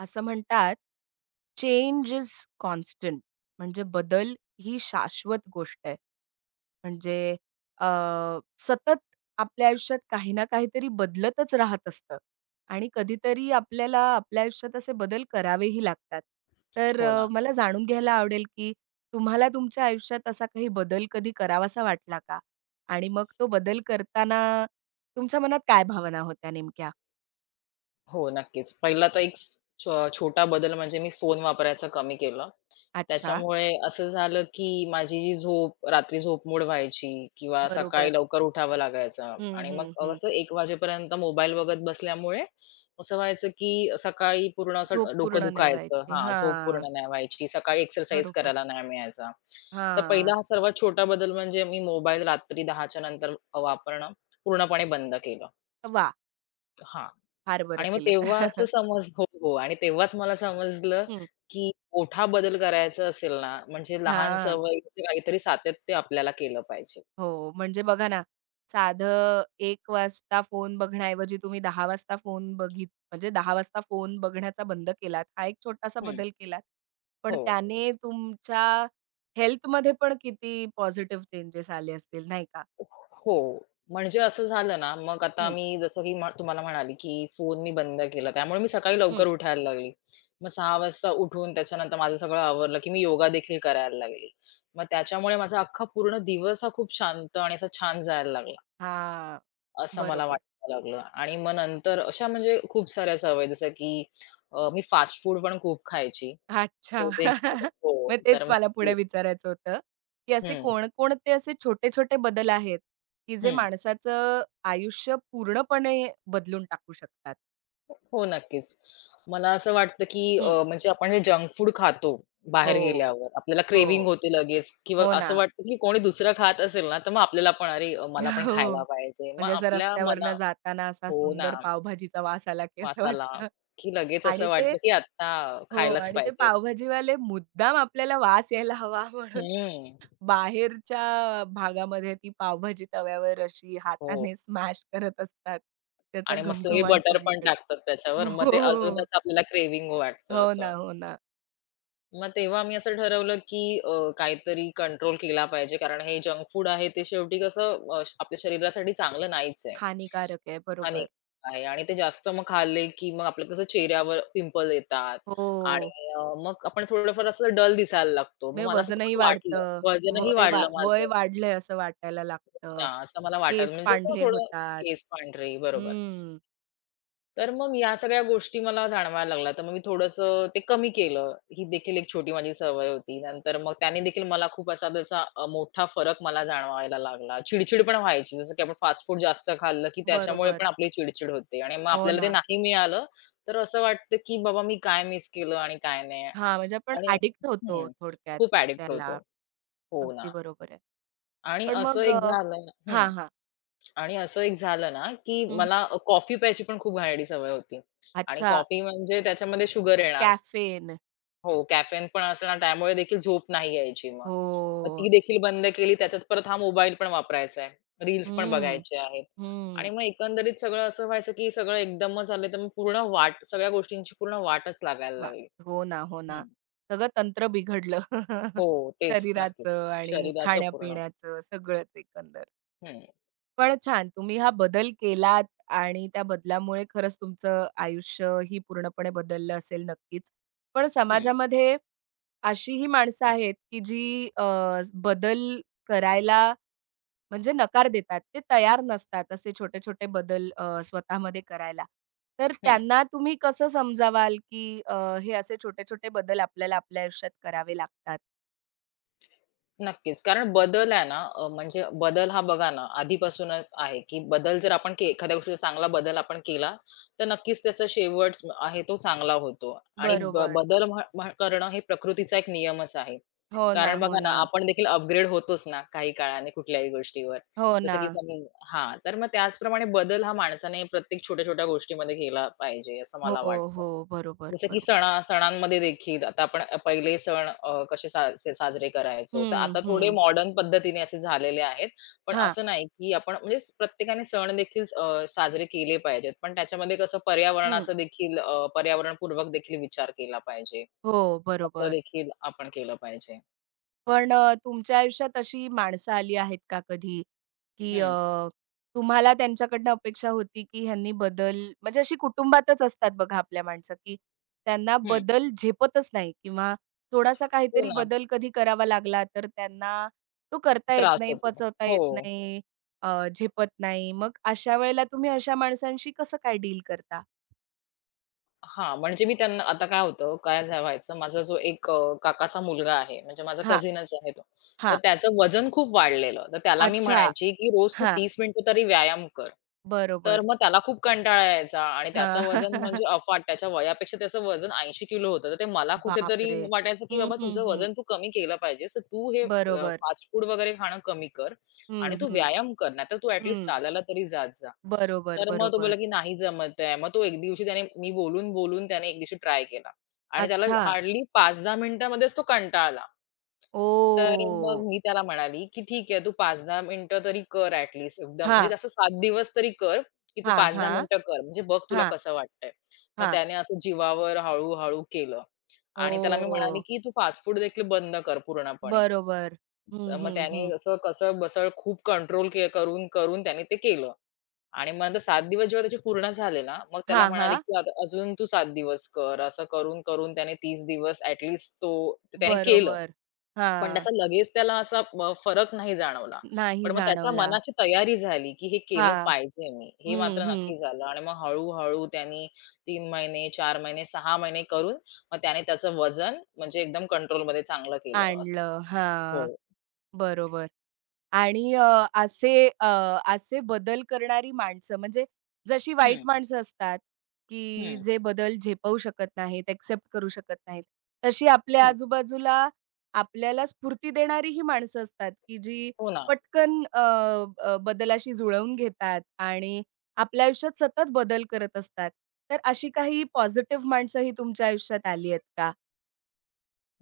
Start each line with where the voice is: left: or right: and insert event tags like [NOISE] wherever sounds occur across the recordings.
right: असं म्हणतात, "change is constant." म्हणजे बदल ही शाश्वत गोष्ट आहे. म्हणजे अ, सतत आपल्या आयुष्यात काही ना काहीतरी बदलतच राहत असतं आणि कधीतरी आपल्याला आपल्या आयुष्यात असे बदल करावेही लागतात. तर
left: हो ना.
right: मला जाणून घ्यायला आवडेल, की तुम्हाला तुमच्या आयुष्यात असा काही बदल कधी करावासा वाटला का? आणि मग तो बदल करताना तुमच्या मनात काय भावना होत्या नेमक्या?
left: हो, नक्कीच. पहिला तर एक छोटा बदल म्हणजे मी फोन वापरायचं कमी केलं.
right: अच्छा,
left: त्याच्यामुळे असं झालं, की माझी जी झोप रात्री झोपमोड व्हायची किंवा सकाळी
right: बरोबर.
left: लवकर उठावं लागायचं
right: हं,
left: आणि
right: हं,
left: मग
right: हं.
left: असं 1 वाजेपर्यंत मोबाईल बघत बसल्यामुळे असं व्हायचं, की सकाळी पूर्ण असं
right: झोप
left: डोकं
right: पूर्ण नाही
left: दुखायचं
right: व्हायची.
left: हां, झोप
right: हां,
left: पूर्ण नाही व्हायची. सकाळी एक्सरसाइज
right: बरोबर.
left: करायला नाही मिळायचा. तर पहिला
right: हां.
left: हा सर्वात छोटा बदल म्हणजे मी मोबाईल रात्री 10:00च्या नंतर वापरणं पूर्णपणे बंद केलं.
right: वा,
left: हां.
right: फार बरं
left: आणि मग
right: केलंत.
left: तेव्हा असं
right: [LAUGHS]
left: समज हो, हो. आणि तेव्हाच मला समजलं,
right: हं.
left: की मोठा बदल करायचा असेल ना, म्हणजे लहान
right: हां.
left: सवयीचं काहीतरी सातत्य आपल्याला केलं पाहिजे.
right: हो, म्हणजे बघा ना, साधं 1 वाजता फोन बघण्याऐवजी तुम्ही 10 वाजता फोन बघित म्हणजे 10 वाजता फोन बघण्याचा बंद केलात. हा एक छोटासा
left: हं.
right: बदल केलात. पण
left: हो.
right: त्याने तुमच्या हेल्थमध्ये पण किती पॉझिटिव्ह चेंजेस आले असतील, नाही का?
left: हो. म्हणजे असं झालं ना, मग आता
right: हं,
left: मी जसं की तुम्हाला म्हणाली, की फोन मी बंद केला. त्यामुळे मी सकाळी
right: हं.
left: लवकर उठायला लागली. मग 6:00 वाजता उठून त्याच्यानंतर माझं सगळं आवरलं, की मी योगा देखील करायला लागली. मग त्याच्यामुळे माझा अख्खा पूर्ण दिवस हा खूप शांत आणि असा छान जायला लागला.
right: हां,
left: असं मला
right: बरोबर.
left: वाटायला लागलं आणि मग नंतर अशा म्हणजे खूप साऱ्या सवयी जसं की मी फास्ट फूड पण खूप खायची. ते
right: अच्छा.
left: देखील
right: [LAUGHS]
left: हो,
right: मग
left: तर
right: तेच
left: मग
right: मला
left: ती
right: पुढे विचारायचं होतं, की असे
left: हं,
right: कोणकोणते असे छोटे-छोटे बदल आहेत, की जे
left: हं.
right: माणसाचं आयुष्य पूर्णपणे बदलून टाकू शकतात?
left: हो, नक्कीच. मला असं वाटतं की
right: हं.
left: म्हणजे आपण हे जंक फूड खातो बाहेर
right: हो,
left: गेल्यावर, आपल्याला क्रेव्हिंग
right: हो.
left: होते लगेच किंवा
right: हो
left: असं
right: ना.
left: वाटतं की कोणी दुसरं खात असेल ना, तर मग आपल्याला पण अरे मला पण
right: [LAUGHS] हो.
left: खायला पाहिजे. मग
right: म्हणजे असं
left: आपल्या मना
right: रस्त्यावरनं जाताना असा
left: हो ना,
right: सुंदर पावभाजीचा वास आला, की
left: वास
right: असं वाटतं
left: की लगेच
right: आणि
left: असं
right: ते
left: वाटतं की आता
right: हो,
left: खायलाच
right: आणि ते
left: पाहिजे.
right: पावभाजीवाले मुद्दाम आपल्याला वास यायला हवा म्हणून
left: हं.
right: बाहेरच्या भागामध्ये ती पावभाजी तव्यावर अशी
left: हो.
right: हाताने स्मॅश करत असतात. त्याचा
left: आणि मग सगळे
right: घमघमाट
left: बटर पण
right: सगळीकडे.
left: टाकतात त्याच्यावर.
right: हो,
left: मग ते
right: हो.
left: अजूनच आपल्याला क्रेव्हिंग वाटतं
right: हो
left: असं.
right: ना, हो ना.
left: मग तेव्हा मी असं ठरवलं, की काहीतरी कंट्रोल केला पाहिजे कारण हे जंक फूड आहे ते शेवटी कसं आपल्या शरीरासाठी चांगलं नाहीच आहे.
right: हानिकारक आहे. बरोबर.
left: हानिकारक आहे आणि ते जास्त मग खाल्ले, की मग आपलं कसं चेहऱ्यावर पिंपल येतात
right: हो.
left: आणि मग आपण थोडंफार असं डल दिसायला लागतो. मग
right: म्हणजे
left: मला असं
right: वजनही
left: थोडं वाटलं.
right: वाढतं.
left: वजनही
right: वय वा
left: वाढलं माझं.
right: वय
left: हो
right: वाढलंय असं वाटायला
left: ना,
right: लागतं.
left: असं मला वाटायला
right: केस
left: म्हणजे असं
right: पांढरे
left: थोडं
right: होतात.
left: केस पांढरे, बरोबर.
right: हं.
left: तर मग या सगळ्या गोष्टी मला जाणवायला लागल्या. तर मग मी थोडंसं ते कमी केलं. ही देखील एक छोटी माझी सवय होती. नंतर मग त्याने देखील मला खूप असा त्याचा मोठा फरक मला जाणवायला लागला. चिडचिड पण व्हायची. जसं की आपण फास्ट फूड जास्त खाल्लं, की त्याच्यामुळे पण
right: बरोबर.
left: आपली चिडचिड होते आणि मग
right: हो
left: आपल्याला ते
right: ना.
left: नाही मिळालं, तर असं वाटतं की बाबा मी काय मिस केलं आणि काय नाही
right: हां, म्हणजे आपण
left: आणि
right: ॲडिक्ट होतो
left: हं.
right: थोडक्यात
left: खूप ॲडिक्ट होतो.
right: त्याला.
left: हो
right: अगदी
left: ना.
right: बरोबर आहे.
left: आणि
right: पण
left: असं
right: मग
left: एक झालं हं.
right: हां, हां.
left: आणि असं एक झालं ना, की
right: हं.
left: मला कॉफी प्यायची पण खूप घाणेरडी सवय होती आणि
right: अच्छा.
left: कॉफी म्हणजे त्याच्यामध्ये शुगर येणार.
right: कॅफेन.
left: हो, कॅफेन पण असणार त्यामुळे देखील झोप नाही यायची मग. मग
right: हो.
left: ती देखील बंद केली. त्याच्यात परत हा मोबाईल पण वापरायचा आहे. रील्स पण
right: हं,
left: बघायचे आहेत आणि
right: हं.
left: मग एकंदरीत सगळं असं व्हायचं, की सगळं एकदमच आलं, तर मग पूर्ण वाट सगळ्या गोष्टींची पूर्ण वाटच लागायला
right: वाह!
left: लागली.
right: हो ना, हो ना.
left: हं.
right: सगळं तंत्र बिघडलं.
left: हो,
right: [LAUGHS]
left: तेच नक्कीच.
right: शरीराचं आणि
left: शरीराचं पूर्ण.
right: खाण्या-पिण्याचं सगळंच एकंदर.
left: हं,
right: पण छान. तुम्ही हा बदल केलात आणि त्या बदलामुळे खरंच तुमचं आयुष्यही पूर्णपणे बदललं असेल नक्कीच. पण
left: हं,
right: समाजामध्ये अशीही माणसं आहेत, की जी बदल करायला म्हणजे नकार देतात. ते तयार नसतात असे छोटे-छोटे बदल स्वतःमध्ये करायला. तर
left: हं.
right: त्यांना तुम्ही कसं समजावाल, की हे असे छोटे-छोटे बदल आपल्याला आपल्या आयुष्यात करावे लागतात?
left: नक्कीच. कारण बदल आहे ना म्हणजे बदल हा बघा ना आधीपासूनच आहे, की बदल जर आपण एखाद्या गोष्टीचा चांगला बदल आपण केला, तर नक्कीच त्याचा शेवट आहे तो चांगला होतो. आणि
right: बरोबर.
left: बदल म्ह म्ह करणं हे प्रकृतीचा एक नियमच आहे.
right: हो ना,
left: कारण
right: हो
left: बघा ना,
right: ना.
left: आपण देखील अपग्रेड होतोच ना काही काळाने कुठल्याही गोष्टीवर.
right: हो
left: जसं
right: ना.
left: की समज हां, तर मग त्याचप्रमाणे बदल हा माणसाने प्रत्येक छोट्या-छोट्या गोष्टीमध्ये केला पाहिजे, असं
right: हो,
left: मला वाटतं.
right: हो. बरोबर,
left: जसं की
right: बरोबर.
left: सणा सणांमध्ये देखील आता आपण पहिले सण कसे सा से साजरे करायचो. तर
right: हं,
left: आता थोडे
right: हं.
left: मॉडर्न पद्धतीने असे झालेले आहेत. पण
right: हां.
left: असं नाही की आपण म्हणजे प्रत्येकाने सण देखील साजरे केले पाहिजेत. पण त्याच्यामध्ये कसं
right: हं.
left: पर्यावरणाचा देखील पर्यावरणपूर्वक देखील विचार केला पाहिजे.
right: हो,
left: त्याचं
right: बरोबर.
left: देखील आपण केलं पाहिजे.
right: पण तुमच्या आयुष्यात अशी माणसं आली आहेत का कधी, की
left: हं,
right: तुम्हाला त्यांच्याकडनं अपेक्षा होती, की ह्यांनी बदल म्हणजे अशी कुटुंबातच असतात बघा आपल्या माणसं, की त्यांना
left: हं.
right: बदल झेपतच नाही किंवा थोडासा
left: हो
right: काहीतरी
left: ना.
right: बदल कधी करावा लागला, तर त्यांना तो करता येत
left: त्रास
right: नाही,
left: होतो.
right: पचवता
left: हो.
right: येत नाही, झेपत नाही. मग अशा वेळेला तुम्ही अशा माणसांशी कसं काय डील करता?
left: हां, म्हणजे मी त्यांना आता काय होतं, काय झा व्हायचं माझा जो एक काकाचा मुलगा आहे, म्हणजे माझा
right: हां,
left: कझिनच आहे तो. तर
right: हां.
left: त्याचं वजन खूप वाढलेलं. तर त्याला मी
right: अच्छा.
left: म्हणायची, की "रोज तू
right: हां,
left: 30 मिनिटं तरी व्यायाम कर." तर
right: बरोबर.
left: मग त्याला खूप कंटाळा यायचा आणि त्याचं
right: हां.
left: वजन म्हणजे
right: [LAUGHS]
left: अफाट त्याच्या वयापेक्षा त्याचं वजन 80 किलो होतं. तर ते मला कुठेतरी
right: बापरे!
left: वाटायचं, की
right: हं,
left: "बाबा
right: हं,
left: तुझं
right: हं.
left: वजन तू कमी केलं पाहिजेस. तर तू हे
right: बरोबर.
left: फास्ट फूड वगैरे खाणं कमी कर आणि
right: हं,
left: तू
right: हं,
left: व्यायाम कर. नाहीतर तू ॲट
right: हं.
left: चालायला तरी जात जा."
right: बरोबर,
left: तर मग तो
right: बरोबर.
left: बोलला, की नाही जमत आहे. मग तो एक दिवशी मी बोलून-बोलून त्याने एक दिवशी ट्राय केला आणि त्याला
right: अच्छा.
left: हार्डली 5-10 मिनिटामध्येच तो कंटाळला. तर मग
right: ओ,
left: मी त्याला म्हणाली, की "ठीक आहे, तू 5-10 मिनिटं तरी कर ॲट लीस्ट एकदम म्हणजे
right: हां,
left: असं 7 दिवस तरी कर, की तू
right: हां,
left: 5-10
right: हां,
left: मिनिटं कर. म्हणजे बघ तुला
right: हां,
left: कसं वाटतंय." मग
right: हां.
left: त्याने असं जीवावर हळू केलं आणि त्याला मी म्हणाले,
right: ओह!
left: की "तू फास्ट फूड देखील बंद कर पूर्णपणे."
right: बरोबर. हं,
left: तर मग
right: हं,
left: त्याने
right: हं.
left: असं कसं बसं खूप कंट्रोल करून-करून त्याने ते केलं. आणि मग नंतर 7 दिवस जेव्हा त्याचे पूर्ण झाले ना, मग त्याला
right: हां,
left: म्हणाले,
right: हां.
left: की "आता अजून तू 7 दिवस कर." असं करून-करून त्याने 30 दिवस ॲट लीस्ट तो ते त्याने केलं.
right: बरोबर.
left: पण
right: हां.
left: त्याचा लगेच त्याला असा फरक नाही जाणवला.
right: नाही
left: पण मग त्याच्या
right: जाणवला.
left: मनाची तयारी झाली, की हे केलं
right: हां.
left: पाहिजे मी. हे मात्र
right: हं, हं.
left: नक्की झालं आणि मग हळू-हळू त्याने महिने, 4 महिने, 6 महिने करून मग त्याने त्याचं वजन म्हणजे एकदम कंट्रोलमध्ये चांगलं केलं असं.
right: आणलं.
left: हो.
right: हां. बरोबर. आणि असे बदल करणारी माणसं म्हणजे जशी वाईट
left: हं,
right: माणसं असतात, की
left: हं,
right: जे बदल झेपवू शकत नाहीत, एक्सेप्ट करू शकत नाहीत. तशी आपल्या
left: हं.
right: आजूबाजूला आपल्याला स्फूर्ती देणारी ही माणसं असतात, की जी
left: हो ना.
right: पटकन अ, अ, बदलाशी जुळवून घेतात आणि आपल्या आयुष्यात सतत बदल करत असतात. तर अशी काही पॉझिटिव्ह माणसंही तुमच्या आयुष्यात आली आहेत का?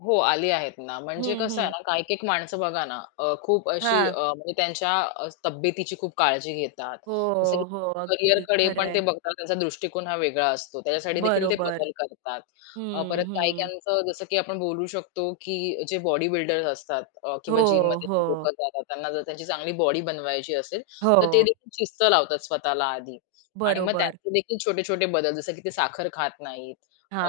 left: हो, आली आहेत ना. म्हणजे
right: हं,
left: कसं आहे
right: हं.
left: ना, काही-काही माणसं बघा ना, खूप अशी
right: हां.
left: म्हणजे त्यांच्या तब्येतीची खूप काळजी घेतात.
right: हो,
left: जसं की
right: हो. अगदी
left: करिअरकडे पण ते
right: खरंय.
left: बघतात, त्यांचा दृष्टिकोन हा वेगळा असतो. त्याच्यासाठी देखील ते
right: बरोबर.
left: बदल करतात.
right: हं,
left: परत
right: हं.
left: काही-काहींचं जसं की आपण बोलू शकतो, की जे बॉडी बिल्डर्स असतात किंवा
right: हो,
left: जिममध्ये जी
right: हो,
left: लोकं जातात, त्यांना जर त्यांची चांगली बॉडी बनवायची असेल,
right: हो.
left: तर ते देखील शिस्त लावतात स्वतःला आधी आणि मग
right: बरोबर.
left: त्याचे देखील छोटे-छोटे बदल, जसं की ते साखर खात नाहीत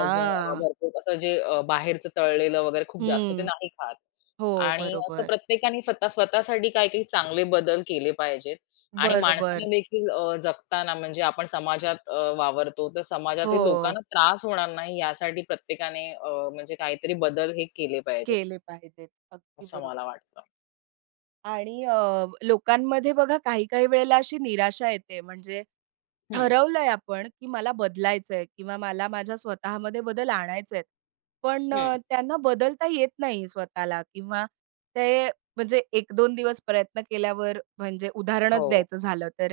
left: अजून भरपूर असं जे बाहेरचं तळलेलं वगैरे खूप जास्त ते
right: हं.
left: नाही खात.
right: हो,
left: आणि असं
right: बरोबर.
left: प्रत्येकाने स्वतः स्वतःसाठी काही-काही चांगले बदल केले पाहिजेत. आणि
right: बरोबर.
left: माणसाने देखील जगताना म्हणजे आपण समाजात वावरतो, तर
right: हो.
left: समाजातील लोकांना त्रास होणार नाही यासाठी प्रत्येकाने म्हणजे काहीतरी बदल हे केले पाहिजेत,
right: केले पाहिजेत. अगदी
left: असं
right: बरोबर.
left: मला वाटतं.
right: आणि लोकांमध्ये बघा काही-काही वेळेला अशी निराशा येते. म्हणजे
left: हं,
right: ठरवलंय आपण, की मला बदलायचंय किंवा मला माझ्या स्वतःमध्ये बदल आणायचेत. पण
left: हं.
right: त्यांना बदलता येत नाही स्वतःला किंवा ते म्हणजे 1-2 दिवस प्रयत्न केल्यावर म्हणजे उदाहरणच
left: हो.
right: द्यायचं झालं तर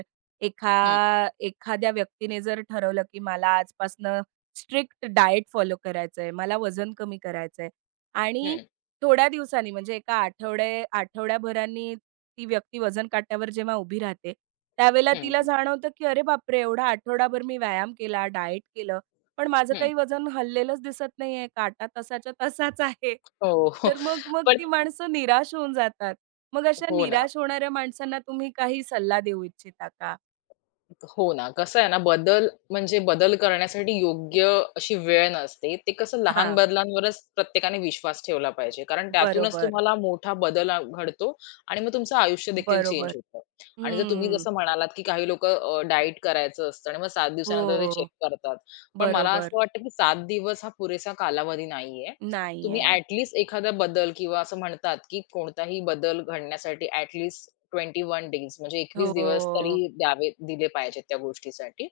left: हं,
right: एखाद्या व्यक्तीने जर ठरवलं, की मला आजपासनं स्ट्रिक्ट डाएट फॉलो करायचंय, मला वजन कमी करायचंय आणि
left: हं,
right: थोड्या दिवसांनी म्हणजे एका आठवड्याभरानी ती व्यक्ती वजन काट्यावर जेव्हा उभी राहते, त्यावेळेला
left: हं,
right: तिला जाणवतं, की "अरे बापरे! एवढा आठवडाभर मी व्यायाम केला, डाएट केलं, पण माझं
left: हं.
right: काही वजन हललेलंच दिसत नाहीये. काटा तसाच्या तसाच आहे."
left: हो, हो.
right: तर मग
left: [LAUGHS]
right: मग
left: पण
right: ती माणसं निराश होऊन जातात. मग अशा
left: हो ना.
right: निराश होणाऱ्या माणसांना तुम्ही काही सल्ला देऊ इच्छिता का?
left: हो ना. कसं आहे ना, बदल म्हणजे बदल करण्यासाठी योग्य अशी वेळ नसते. ते कसं लहान
right: हां.
left: बदलांवरच प्रत्येकाने विश्वास ठेवला पाहिजे. कारण त्यातूनच
right: बरोबर,
left: तुम्हाला मोठा बदल घडतो आणि मग तुमचं आयुष्य देखील चेंज
right: बरोबर.
left: होतं. आणि जर तुम्ही
right: हं.
left: जसं म्हणालात, की काही लोकं डाएट करायचं असतं आणि मग 7 दिवसानंतर ते चेक
right: हो.
left: करतात. पण मला असं
right: बरोबर.
left: वाटतं, की 7 दिवस हा पुरेसा कालावधी नाहीये. तुम्ही
right: नाहीये.
left: ॲट लिस्ट एखादा बदल किंवा असं म्हणतात, की कोणताही बदल घडण्यासाठी ॲट लिस्ट 21 डेज म्हणजे 21 दिवस तरी
right: हो.
left: दिले पाहिजेत त्या गोष्टीसाठी.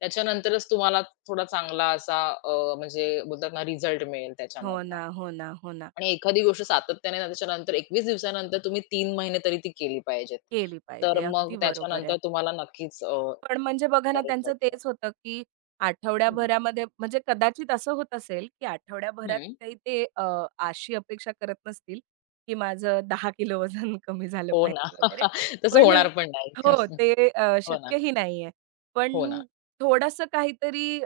left: त्याच्यानंतरच तुम्हाला थोडा चांगला असा म्हणजे बोलतात ना रिझल्ट मिळेल
right: हो
left: त्याच्यामधनं
right: ना, हो ना, हो ना.
left: आणि एखादी गोष्ट सातत्याने ना त्याच्यानंतर 21 दिवसानंतर तुम्ही 3 महिने तरी ती केली पाहिजेत.
right: केली
left: तर
right: पाहिजे.
left: मग
right: अगदी बरोबर
left: त्याच्यानंतर
right: आहे.
left: तुम्हाला नक्कीच
right: पण म्हणजे बघा ना,
left: फरक
right: त्यांचं
left: पडणार.
right: तेच होतं, की
left: हं,
right: आठवड्याभरामध्ये म्हणजे कदाचित असं होत असेल, की आठवड्याभरात
left: हं.
right: काही ते अशी अपेक्षा करत नसतील, की माझं 10 किलो वजन [LAUGHS] कमी झालं
left: हो ना.
right: पाहिजे वगैरे.
left: [LAUGHS] तसं
right: पण
left: होणार पण नाही.
right: हो,
left: [LAUGHS]
right: ते
left: हो ना,
right: शक्यही नाहीये. पण
left: हो ना.
right: थोडंसं काहीतरी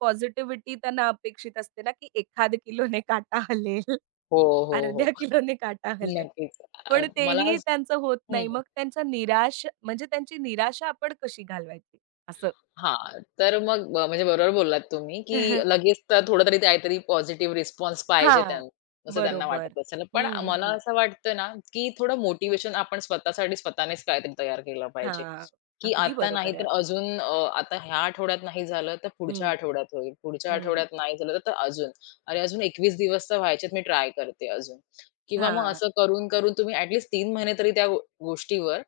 right: पॉझिटिव्हिटी त्यांना अपेक्षित असते ना, की 1 किलोने काटा हलेल, [LAUGHS]
left: हो, हो,
right: अर्ध्या
left: हो.
right: किलोने काटा हलेल.
left: नक्कीच. अ,
right: पण
left: मला
right: तेही
left: स-
right: त्यांचं होत नाही.
left: हं,
right: मग त्यांचा निराश म्हणजे त्यांची निराशा आपण कशी घालवायची? असं.
left: हां. तर मग म्हणजे बरोबर बोललात तुम्ही, की
right: [LAUGHS]
left: लगेच तर थोडं तरी काहीतरी पॉझिटिव्ह रिस्पॉन्स पाहिजे
right: हां.
left: त्यांना, असं त्यांना
right: बरोबर.
left: वाटत असेल. पण
right: हं,
left: मला
right: हं.
left: असं वाटतं ना, की थोडं मोटिव्हेशन आपण स्वतःसाठी स्वतःनेच काहीतरी तयार केलं पाहिजे.
right: हां.
left: की
right: अगदी
left: आता नाही
right: बरोबर आहे.
left: तर अजून आता ह्या आठवड्यात नाही झालं तर पुढच्या
right: हं,
left: आठवड्यात होईल, पुढच्या
right: हं.
left: आठवड्यात नाही झालं तर अजून. अरे, अजून 21 दिवस तर व्हायचेत मी ट्राय करते अजून. किंवा मग
right: हां.
left: असं करून-करून तुम्ही ॲट 3 महिने तरी त्या गो गोष्टीवर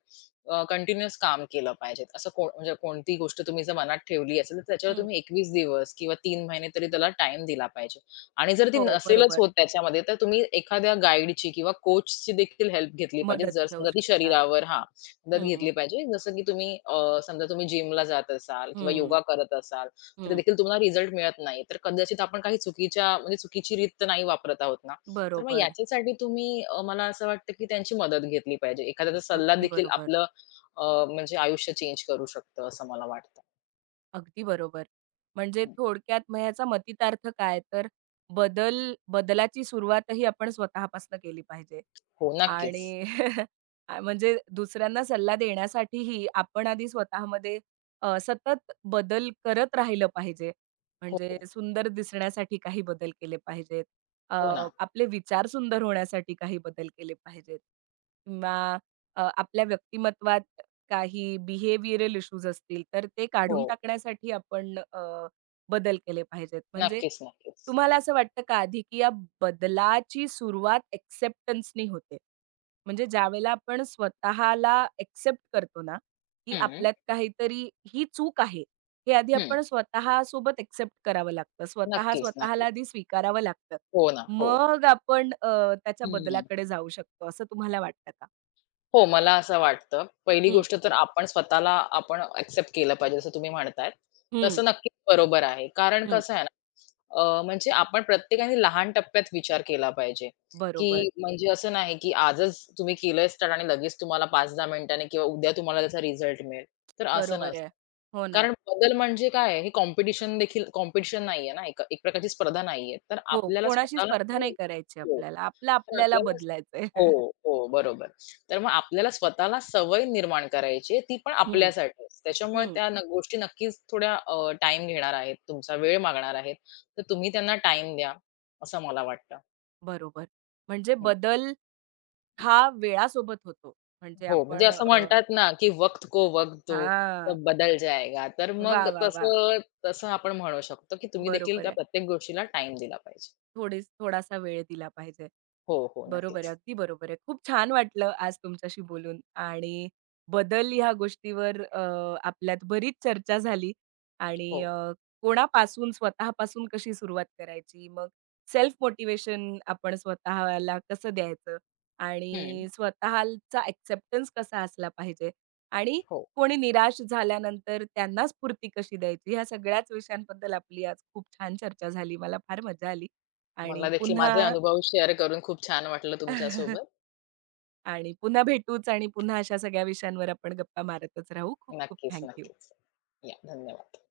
left: कंटिन्युअस काम केलं पाहिजे. असं कोणतीही गोष्ट तुम्ही जर मनात ठेवली असेल, तर त्याच्यावर
right: हं.
left: तुम्ही 21 दिवस किंवा 3 महिने तरी त्याला टाईम दिला पाहिजे. आणि जर ती
right: हो,
left: नसेलच
right: बरोबर.
left: होत त्याच्यामध्ये, तर तुम्ही एखाद्या गाईडची किंवा कोचची देखील हेल्प घेतली पाहिजे.
right: मदत
left: जर
right: घेऊ
left: समजा ती
right: शकता.
left: शरीरावर हां, मदत
right: हं,
left: घेतली पाहिजे. जसं की तुम्ही समजा तुम्ही जिमला जात असाल किंवा
right: हं,
left: योगा करत असाल, तरी
right: हं.
left: देखील तुम्हाला रिझल्ट मिळत नाही. तर कदाचित आपण काही चुकीच्या म्हणजे चुकीची रीत तर नाही वापरत आहोत ना. तर मग
right: बरोबर.
left: याच्यासाठी तुम्ही मला असं वाटतं की त्यांची मदत घेतली पाहिजे. एखाद्याचा सल्ला
right: अगदी
left: देखील
right: बरोबर.
left: आपलं अ, म्हणजे आयुष्य चेंज करू शकतं असं मला वाटतं.
right: अगदी बरोबर. म्हणजे
left: हं.
right: थोडक्यात मग ह्याचा मतितार्थ काय? तर बदलाची सुरुवातही आपण स्वतःपासून केली पाहिजे.
left: हो, नक्कीच.
right: आणि [LAUGHS] म्हणजे दुसऱ्यांना सल्ला देण्यासाठीही आपण आधी स्वतःमध्ये सतत बदल करत राहिलं पाहिजे. म्हणजे
left: हो,
right: सुंदर दिसण्यासाठी काही बदल केले पाहिजेत. अ,
left: हो ना.
right: आपले विचार सुंदर होण्यासाठी काही बदल केले पाहिजेत किंवा आपल्या व्यक्तिमत्वात काही बिहेवियरल इश्यूज असतील, तर ते
left: हो.
right: काढून टाकण्यासाठी आपण बदल केले पाहिजेत. म्हणजे
left: नक्कीच, नक्कीच.
right: तुम्हाला असं वाटतं का आधी, की या बदलाची सुरुवात एक्सेप्टन्सनी होते? म्हणजे ज्यावेळेला आपण स्वतःला एक्सेप्ट करतो ना, की
left: हं,
right: आपल्यात काहीतरी ही चूक आहे, हे आधी
left: हं.
right: आपण स्वतःसोबत एक्सेप्ट करावं लागतं. स्वतः
left: नक्कीच,
right: स्वतःला
left: नक्कीच.
right: आधी स्वीकारावं लागतं.
left: हो ना. हो.
right: मग आपण त्याच्या
left: हं.
right: बदलाकडे जाऊ शकतो असं तुम्हाला वाटतं का?
left: हो, मला असं वाटतं. पहिली
right: हं,
left: गोष्ट तर आपण स्वतःला एक्सेप्ट केलं पाहिजे, जसं तुम्ही म्हणताय.
right: हं,
left: तसं नक्कीच बरोबर आहे. कारण
right: हं.
left: कसं आहे ना, म्हणजे आपण प्रत्येकाने लहान टप्प्यात विचार केला पाहिजे,
right: बरोबर.
left: की म्हणजे असं नाही, की आजच तुम्ही केलंय स्टार्ट आणि लगेच तुम्हाला 5-10 मिनिटांनी किंवा उद्या तुम्हाला त्याचा रिझल्ट मिळेल. तर असं
right: बरोबर
left: नसतं.
right: आहे. हो ना.
left: कारण बदल म्हणजे काय आहे, हे कॉम्पिटिशन नाहीये ना, एक एक प्रकारची स्पर्धा नाहीये. तर
right: हो,
left: आपल्याला
right: कोणाशी
left: स्वतःला
right: स्पर्धा नाही
left: ती
right: करायची
left: हो.
right: आपल्याला. आपलं
left: तर
right: आपल्याला
left: आपल्याला
right: बदलायचंय.
left: हो,
right: [LAUGHS]
left: हो, बरोबर. तर मग आपल्याला स्वतःला सवय निर्माण करायची आहे, ती पण
right: हं,
left: आपल्यासाठीच. त्याच्यामुळे
right: हं.
left: त्या न गोष्टी नक्कीच थोड्या टाईम घेणार आहेत, तुमचा वेळ मागणार आहेत. तर तुम्ही त्यांना टाइम द्या, असं मला वाटतं.
right: बरोबर. म्हणजे
left: हं.
right: बदल हा वेळासोबत होतो. म्हणजे
left: हो, म्हणजे
right: आपण
left: असं म्हणतात ना, की "वक्त को वक्त दो,
right: हां.
left: सब बदल जाएगा." तर मग
right: वा, वाह, वाह!
left: तसं तसं आपण म्हणू शकतो, की तुम्ही देखील
right: बरोबर
left: त्या
right: आहे.
left: प्रत्येक गोष्टीला टाईम दिला पाहिजे.
right: थोडासा वेळ दिला पाहिजे.
left: हो, हो,
right: बरोबर आहे,
left: नक्कीच.
right: अगदी बरोबर आहे. खूप छान वाटलं आज तुमच्याशी बोलून आणि बदल ह्या गोष्टीवर आपल्यात बरीच चर्चा झाली आणि
left: हो.
right: स्वतःपासून कशी सुरुवात करायची, मग सेल्फ मोटिवेशन आपण स्वतःला कसं द्यायचं
left: हं.
right: आणि स्वतःचा एक्सेप्टन्स कसा असला पाहिजे आणि
left: हो.
right: कोणी निराश झाल्यानंतर त्यांना स्फूर्ती कशी द्यायची, ह्या सगळ्याच विषयांबद्दल आपली आज खूप छान चर्चा झाली. मला फार मजा आली. आणि
left: मला देखील
right: पुन्हा
left: माझे अनुभव शेअर करून खूप छान वाटलं तुमच्यासोबत.
right: [LAUGHS] आणि पुन्हा भेटूच आणि पुन्हा अशा सगळ्या विषयांवर आपण गप्पा मारतच राहू. खूप खूप
left: नक्कीच,
right: थँक
left: नक्कीच. या, धन्यवाद.